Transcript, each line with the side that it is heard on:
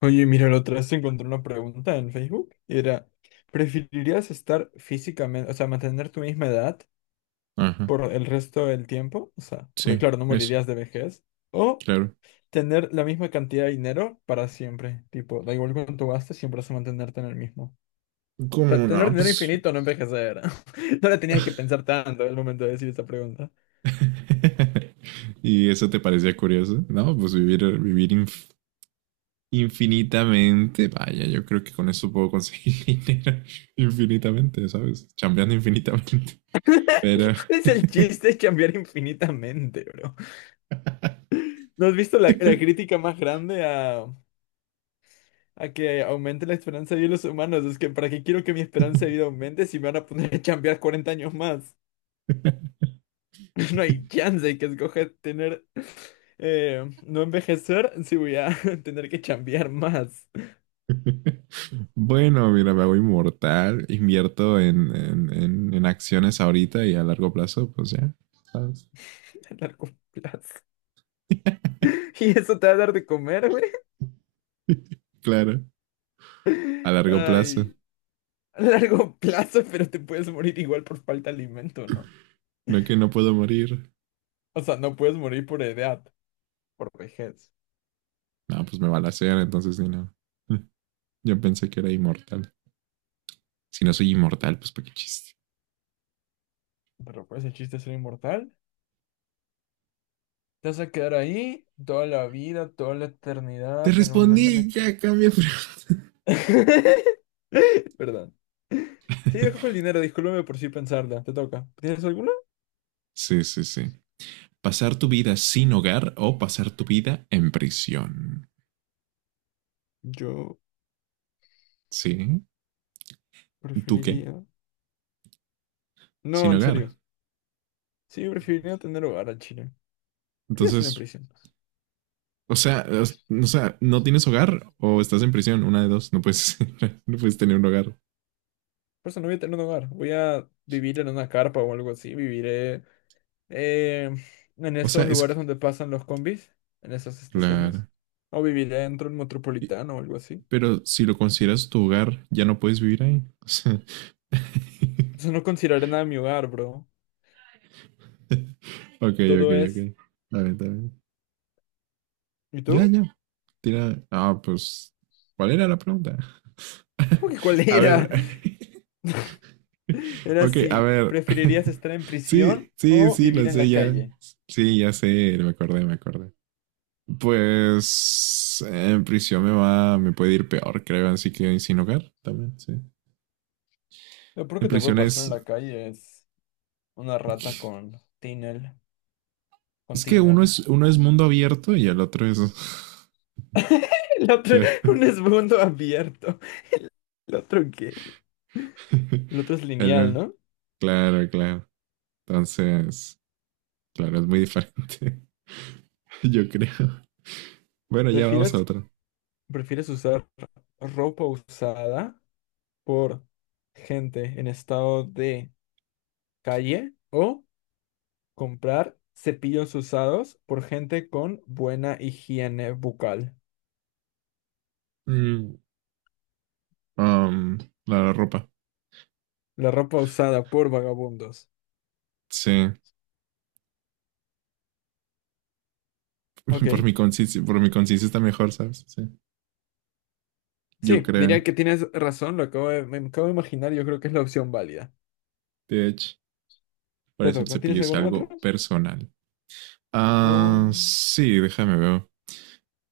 left: Oye, mira, la otra vez te encontré una pregunta en Facebook y era, ¿preferirías estar físicamente, o sea, mantener tu misma edad
right: Ajá,
left: por el resto del tiempo? O sea, porque
right: sí,
left: claro, no
right: eso,
left: morirías de vejez. ¿O
right: claro.
left: tener la misma cantidad de dinero para siempre? Tipo, da igual cuánto gastes, siempre vas a mantenerte en el mismo. O sea,
right: Como,
left: tener
right: no,
left: dinero
right: pues.
left: infinito, no envejecer. No la tenías que pensar tanto al momento de decir esa pregunta.
right: ¿Y eso te parecía curioso? No, pues vivir infinitamente. Vaya, yo creo que con eso puedo conseguir dinero infinitamente, ¿sabes? Chambeando infinitamente. Pero.
left: Es el chiste, es cambiar infinitamente, bro. ¿No has visto la crítica más grande a que aumente la esperanza de vida de los humanos? Es que, ¿para qué quiero que mi esperanza de vida aumente si me van a poner a chambear 40 años más? No hay chance de que escoja tener, no envejecer si voy a tener que chambear más
right: Bueno, mira, me hago inmortal, invierto en acciones ahorita y a largo plazo, pues ya, ¿sabes?
left: a largo plazo. ¿Y eso te va a dar de comer, güey?
right: Claro, a largo plazo.
left: Ay, a largo plazo, pero te puedes morir igual por falta de alimento, ¿no?
right: No que no puedo morir.
left: O sea, no puedes morir por edad, por vejez.
right: No, pues me balacean, entonces sí, no. Mm, Yo pensé que era inmortal. Si no soy inmortal, pues para qué chiste.
left: Pero pues el chiste es ser inmortal. Te vas a quedar ahí toda la vida, toda la
right: Te
left: eternidad, en el momento en el
right: respondí,
left: que...
right: ya cambia.
left: Perdón. Sí, dejo el dinero, discúlpame por si pensarla. Te toca. ¿Tienes alguna?
right: Sí, sí, sí. Pasar tu vida sin hogar o pasar tu vida en prisión.
left: Yo
right: Sí. ¿Tú qué?
left: preferiría... No,
right: Sin
left: en serio.
right: hogar.
left: Sí, preferiría tener hogar al Chile. ¿Qué voy a hacer en
right: Entonces,
left: prisión?
right: o sea, o sea, no tienes hogar o estás en prisión. Una de dos. No puedes, no puedes tener un hogar.
left: Por eso no voy a tener un hogar. Voy a vivir en una carpa o algo así. Viviré eh, en
right: O sea,
left: esos
right: es
left: lugares
right: que,
left: donde pasan los combis, en esas estaciones.
right: claro.
left: O viviré dentro del metropolitano o algo así.
right: Pero si lo consideras tu hogar, ya no puedes vivir ahí. O sea.
left: Entonces no consideraré nada mi hogar, bro.
right: Ok, ok,
left: Todo
right: ok.
left: es.
right: Está bien, está bien.
left: ¿Y
right: Ya,
left: tú?
right: ya. Tira. Ah, pues. ¿Cuál era la pregunta?
left: Creo que ¿cuál
right: A
left: era?
right: ver.
left: Era
right: Ok, a
left: si
right: ver.
left: preferirías estar en
right: Sí,
left: prisión
right: sí,
left: o
right: sí,
left: vivir
right: lo
left: en
right: sé,
left: la
right: ya.
left: calle.
right: Sí, ya sé, me acordé, me acordé. Pues en prisión me puede ir peor, creo, así que sin hogar también, sí.
left: Lo peor
right: En
left: que te puede
right: prisión
left: pasar en
right: es,
left: la calle es una rata con tiner. Con
right: es que
left: tiner.
right: uno es mundo abierto y el otro es.
left: El otro,
right: Claro.
left: un esbundo abierto. ¿El otro qué? El otro es lineal,
right: El-
left: ¿no?
right: Claro, claro. Entonces, claro, es muy diferente. Yo creo. Bueno, ya vamos a
left: ¿Prefieres,
right: otra.
left: prefieres usar ropa usada por gente en estado de calle o comprar cepillos usados por gente con buena higiene bucal?
right: Mm, um, la ropa.
left: La ropa usada por vagabundos.
right: Sí. Por
left: Ok.
right: mi consistencia, por mi consistencia está mejor, ¿sabes? Sí. Yo
left: Sí,
right: creo.
left: diría que tienes razón, lo acabo de, me acabo de imaginar, yo creo que es la opción válida.
right: De hecho, por
left: Te
right: eso el
left: toca.
right: cepillo
left: ¿Tienes
right: es
left: alguna otra?
right: algo personal.
left: Oh,
right: Ah, sí, déjame ver.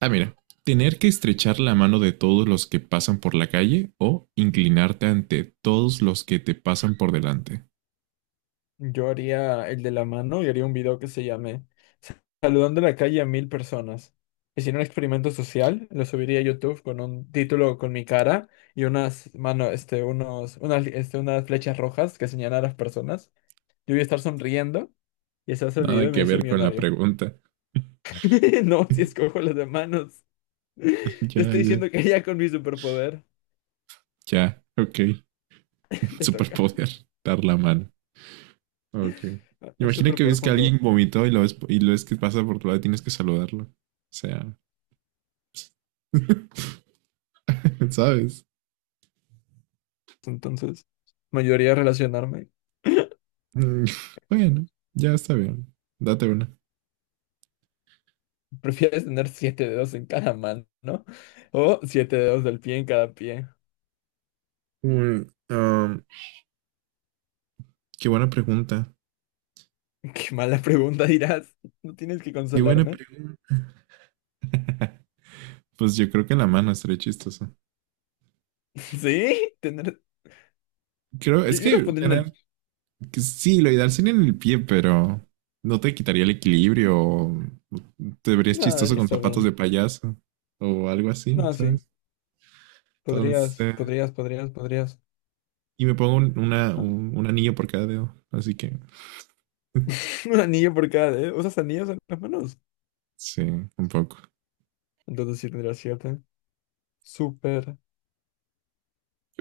right: Ah, mira. Tener que estrechar la mano de todos los que pasan por la calle o inclinarte ante todos los que te pasan por delante.
left: yo haría el de la mano y haría un video que se llame saludando en la calle a 1000 personas. Hicieron un experimento social, lo subiría a YouTube con un título con mi cara y unas mano, este, unos, unas, este, unas flechas rojas que señalan a las personas. Yo voy a estar sonriendo y se va a hacer el video
right: Nada
left: y me voy
right: que
left: a hacer
right: ver con la
left: millonario.
right: pregunta.
left: No, si escojo las de manos. Te
right: Ya,
left: estoy
right: ya.
left: diciendo que ya con mi superpoder
right: Ya, ok.
left: te toca.
right: Superpoder, dar la mano. Ok.
left: Es
right: Imagina que
left: superpoder
right: ves que
left: cuando
right: alguien vomitó y lo ves, que pasa por tu lado y tienes que saludarlo. O sea. ¿Sabes?
left: entonces mayoría relacionarme.
right: Mm, Bueno, ya está bien. Date una.
left: ¿Prefieres tener siete dedos en cada mano, ¿no? O siete dedos del pie en cada pie?
right: Mm, um, qué buena pregunta.
left: Qué mala pregunta dirás. ¿No tienes que
right: Qué buena
left: consolarme?
right: pregunta. Pues yo creo que la mano estaría chistosa.
left: Sí, tener.
right: Creo,
left: Yo,
right: es
left: yo
right: que
left: respondí en el.
right: tener, que sí, lo ideal sería en el pie, pero no te quitaría el equilibrio. O Te verías
left: No,
right: chistoso
left: debería
right: con
left: estar
right: zapatos de
left: bien.
right: payaso o algo así,
left: No, sí.
right: ¿sabes? Entonces,
left: Podrías, podrías, podrías, podrías.
right: y me pongo un anillo por cada dedo, así que
left: Un anillo por cada dedo. ¿Usas anillos en las manos?
right: sí, un poco.
left: Entonces sí tendrías siete. Súper.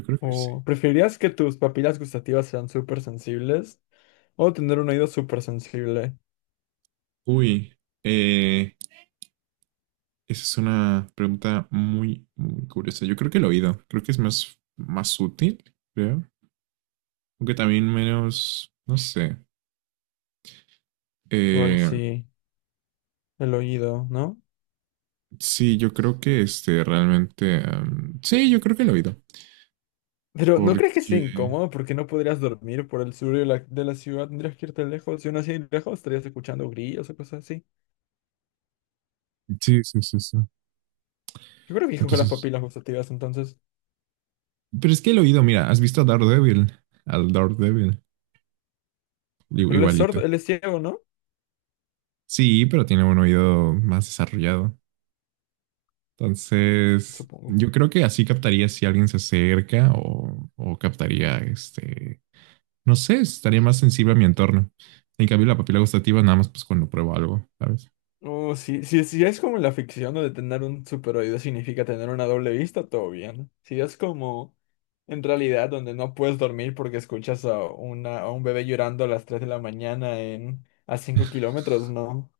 right: Yo creo que
left: ¿O
right: sí.
left: preferirías que tus papilas gustativas sean súper sensibles? ¿O tener un oído súper sensible?
right: Uy, eh, esa es una pregunta muy, muy curiosa. Yo creo que el oído, creo que es más, más útil, creo. Aunque también menos, no sé.
left: Igual
right: Eh,
left: sí, el oído, ¿no?
right: Sí, yo creo que este realmente, sí, yo creo que el oído.
left: Pero ¿no crees que sea
right: Porque.
left: incómodo? Porque no podrías dormir por el sur de la ciudad. Tendrías que irte lejos. Y aún así lejos estarías escuchando grillos o cosas así.
right: Sí, sí, sí, sí.
left: Yo creo que con las
right: Entonces.
left: papilas gustativas entonces.
right: Pero es que el oído, mira, ¿has visto a Daredevil? Al Daredevil.
left: Pero él es
right: Igualito.
left: sordo, él es ciego, ¿no?
right: Sí, pero tiene un oído más desarrollado. Entonces.
left: Supongo.
right: Yo creo que así captaría si alguien se acerca o captaría este. No sé, estaría más sensible a mi entorno. En cambio, la papila gustativa, nada más pues cuando pruebo algo, ¿sabes?
left: Oh, sí, si es como en la ficción donde tener un super oído significa tener una doble vista, todo bien. Si es como en realidad donde no puedes dormir porque escuchas a, una, a un bebé llorando a las 3 de la mañana en, a 5 kilómetros, no.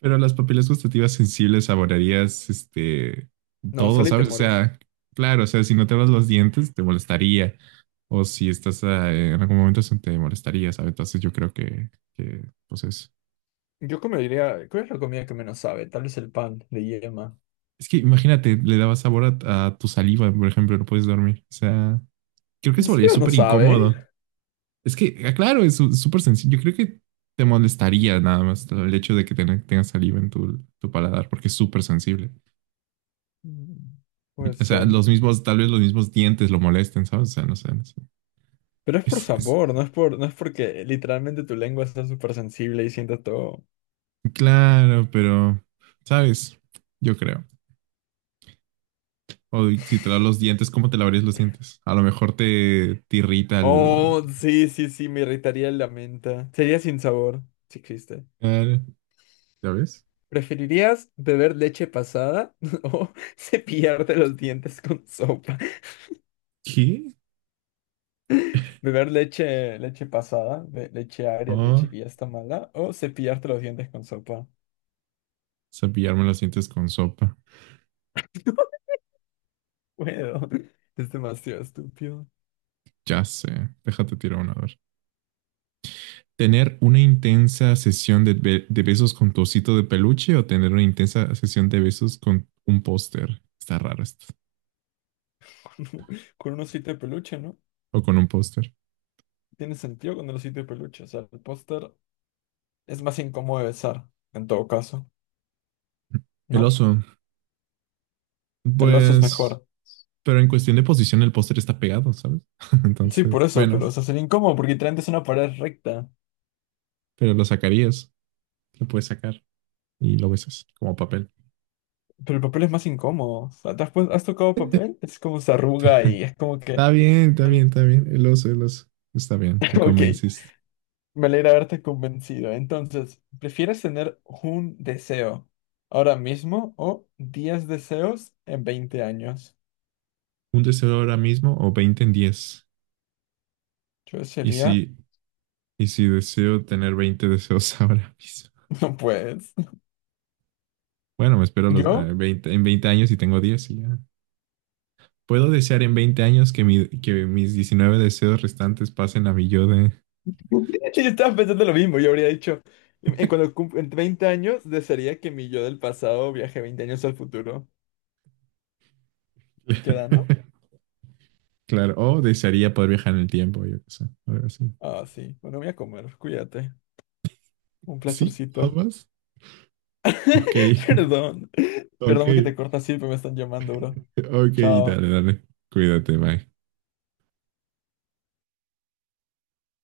right: Pero las papilas gustativas sensibles saborearías este
left: No,
right: todo,
left: solo y te
right: ¿sabes? O
left: mueres.
right: sea, claro, o sea, si no te lavas los dientes te molestaría. O si estás en algún momento se te molestaría, ¿sabes? Entonces yo creo que pues eso.
left: Yo comería, ¿cuál es la comida que menos sabe? Tal vez el pan de yema.
right: Es que imagínate, le daba sabor a tu saliva, por ejemplo, no puedes dormir. O sea, creo que
left: ¿En
right: se volvería
left: serio no
right: súper
left: sabe?
right: incómodo. Es que, claro, es súper sencillo. Yo creo que te molestaría nada más el hecho de que tengas saliva en tu paladar, porque es súper sensible.
left: Mm. Puede
right: O sea,
left: ser.
right: tal vez los mismos dientes lo molesten, ¿sabes? O sea, no sé. No sé.
left: Pero es por
right: Es, es-
left: sabor, no es por, no es porque literalmente tu lengua está súper sensible y sienta todo.
right: claro, pero, ¿sabes? Yo creo. O si te lavas los dientes, ¿cómo te lavarías los dientes? A lo mejor te irrita el.
left: Oh, sí, sí, sí, me irritaría la menta. Sería sin sabor, si existe.
right: Claro. ¿Ya ves?
left: ¿Preferirías beber leche pasada o cepillarte los dientes con sopa?
right: ¿Qué?
left: ¿Beber leche, leche pasada, leche agria,
right: O
left: leche que ya está mala o cepillarte los dientes con sopa?
right: cepillarme los dientes con sopa.
left: Bueno, es demasiado estúpido.
right: Ya sé. Déjate tirar una vez. ¿Tener una intensa sesión de besos con tu osito de peluche o tener una intensa sesión de besos con un póster? Está raro esto.
left: Con un osito de peluche, ¿no?
right: O con un póster.
left: Tiene sentido con el osito de peluche. O sea, el póster es más incómodo de besar, en todo caso,
right: El
left: ¿no?
right: oso.
left: El oso es
right: Pues,
left: mejor.
right: pero en cuestión de posición, el póster está pegado, ¿sabes?
left: Sí, por
right: Entonces,
left: eso,
right: bueno,
left: pero o sea, sería incómodo porque literalmente es una pared recta.
right: pero lo puedes sacar y lo besas como papel.
left: Pero el papel es más incómodo. O sea, ¿te has, has tocado papel? Es como se arruga y es como que...
right: Está bien, está bien, está bien. El oso, el oso. Está bien, me
left: Ok,
right: convenciste.
left: me alegra haberte convencido. Entonces, ¿prefieres tener un deseo ahora mismo o 10 deseos en 20 años?
right: ¿Un deseo ahora mismo o 20 en 10?
left: Yo
right: Y
left: sería...
right: si, y si deseo tener 20 deseos ahora mismo.
left: No puedes.
right: Bueno, me espero los,
left: ¿Yo?
right: 20, en 20 años y tengo 10 y ya. ¿Puedo desear en 20 años que mis 19 deseos restantes pasen a mi yo de.
left: Yo estaba pensando lo mismo. Yo habría dicho... En en 20 años, desearía que mi yo del pasado viaje 20 años al futuro. ¿Queda, no?
right: Claro, o desearía poder viajar en el tiempo, yo qué sé, algo así.
left: Ah, sí. Bueno, voy a comer. Cuídate. Un
right: ¿Sí? ¿Nada
left: placercito.
right: más? Ok,
left: Perdón. Perdón
right: ok,
left: porque te corto así, pero me están llamando, bro.
right: ok, dale,
left: Chao.
right: dale. Cuídate, Mike.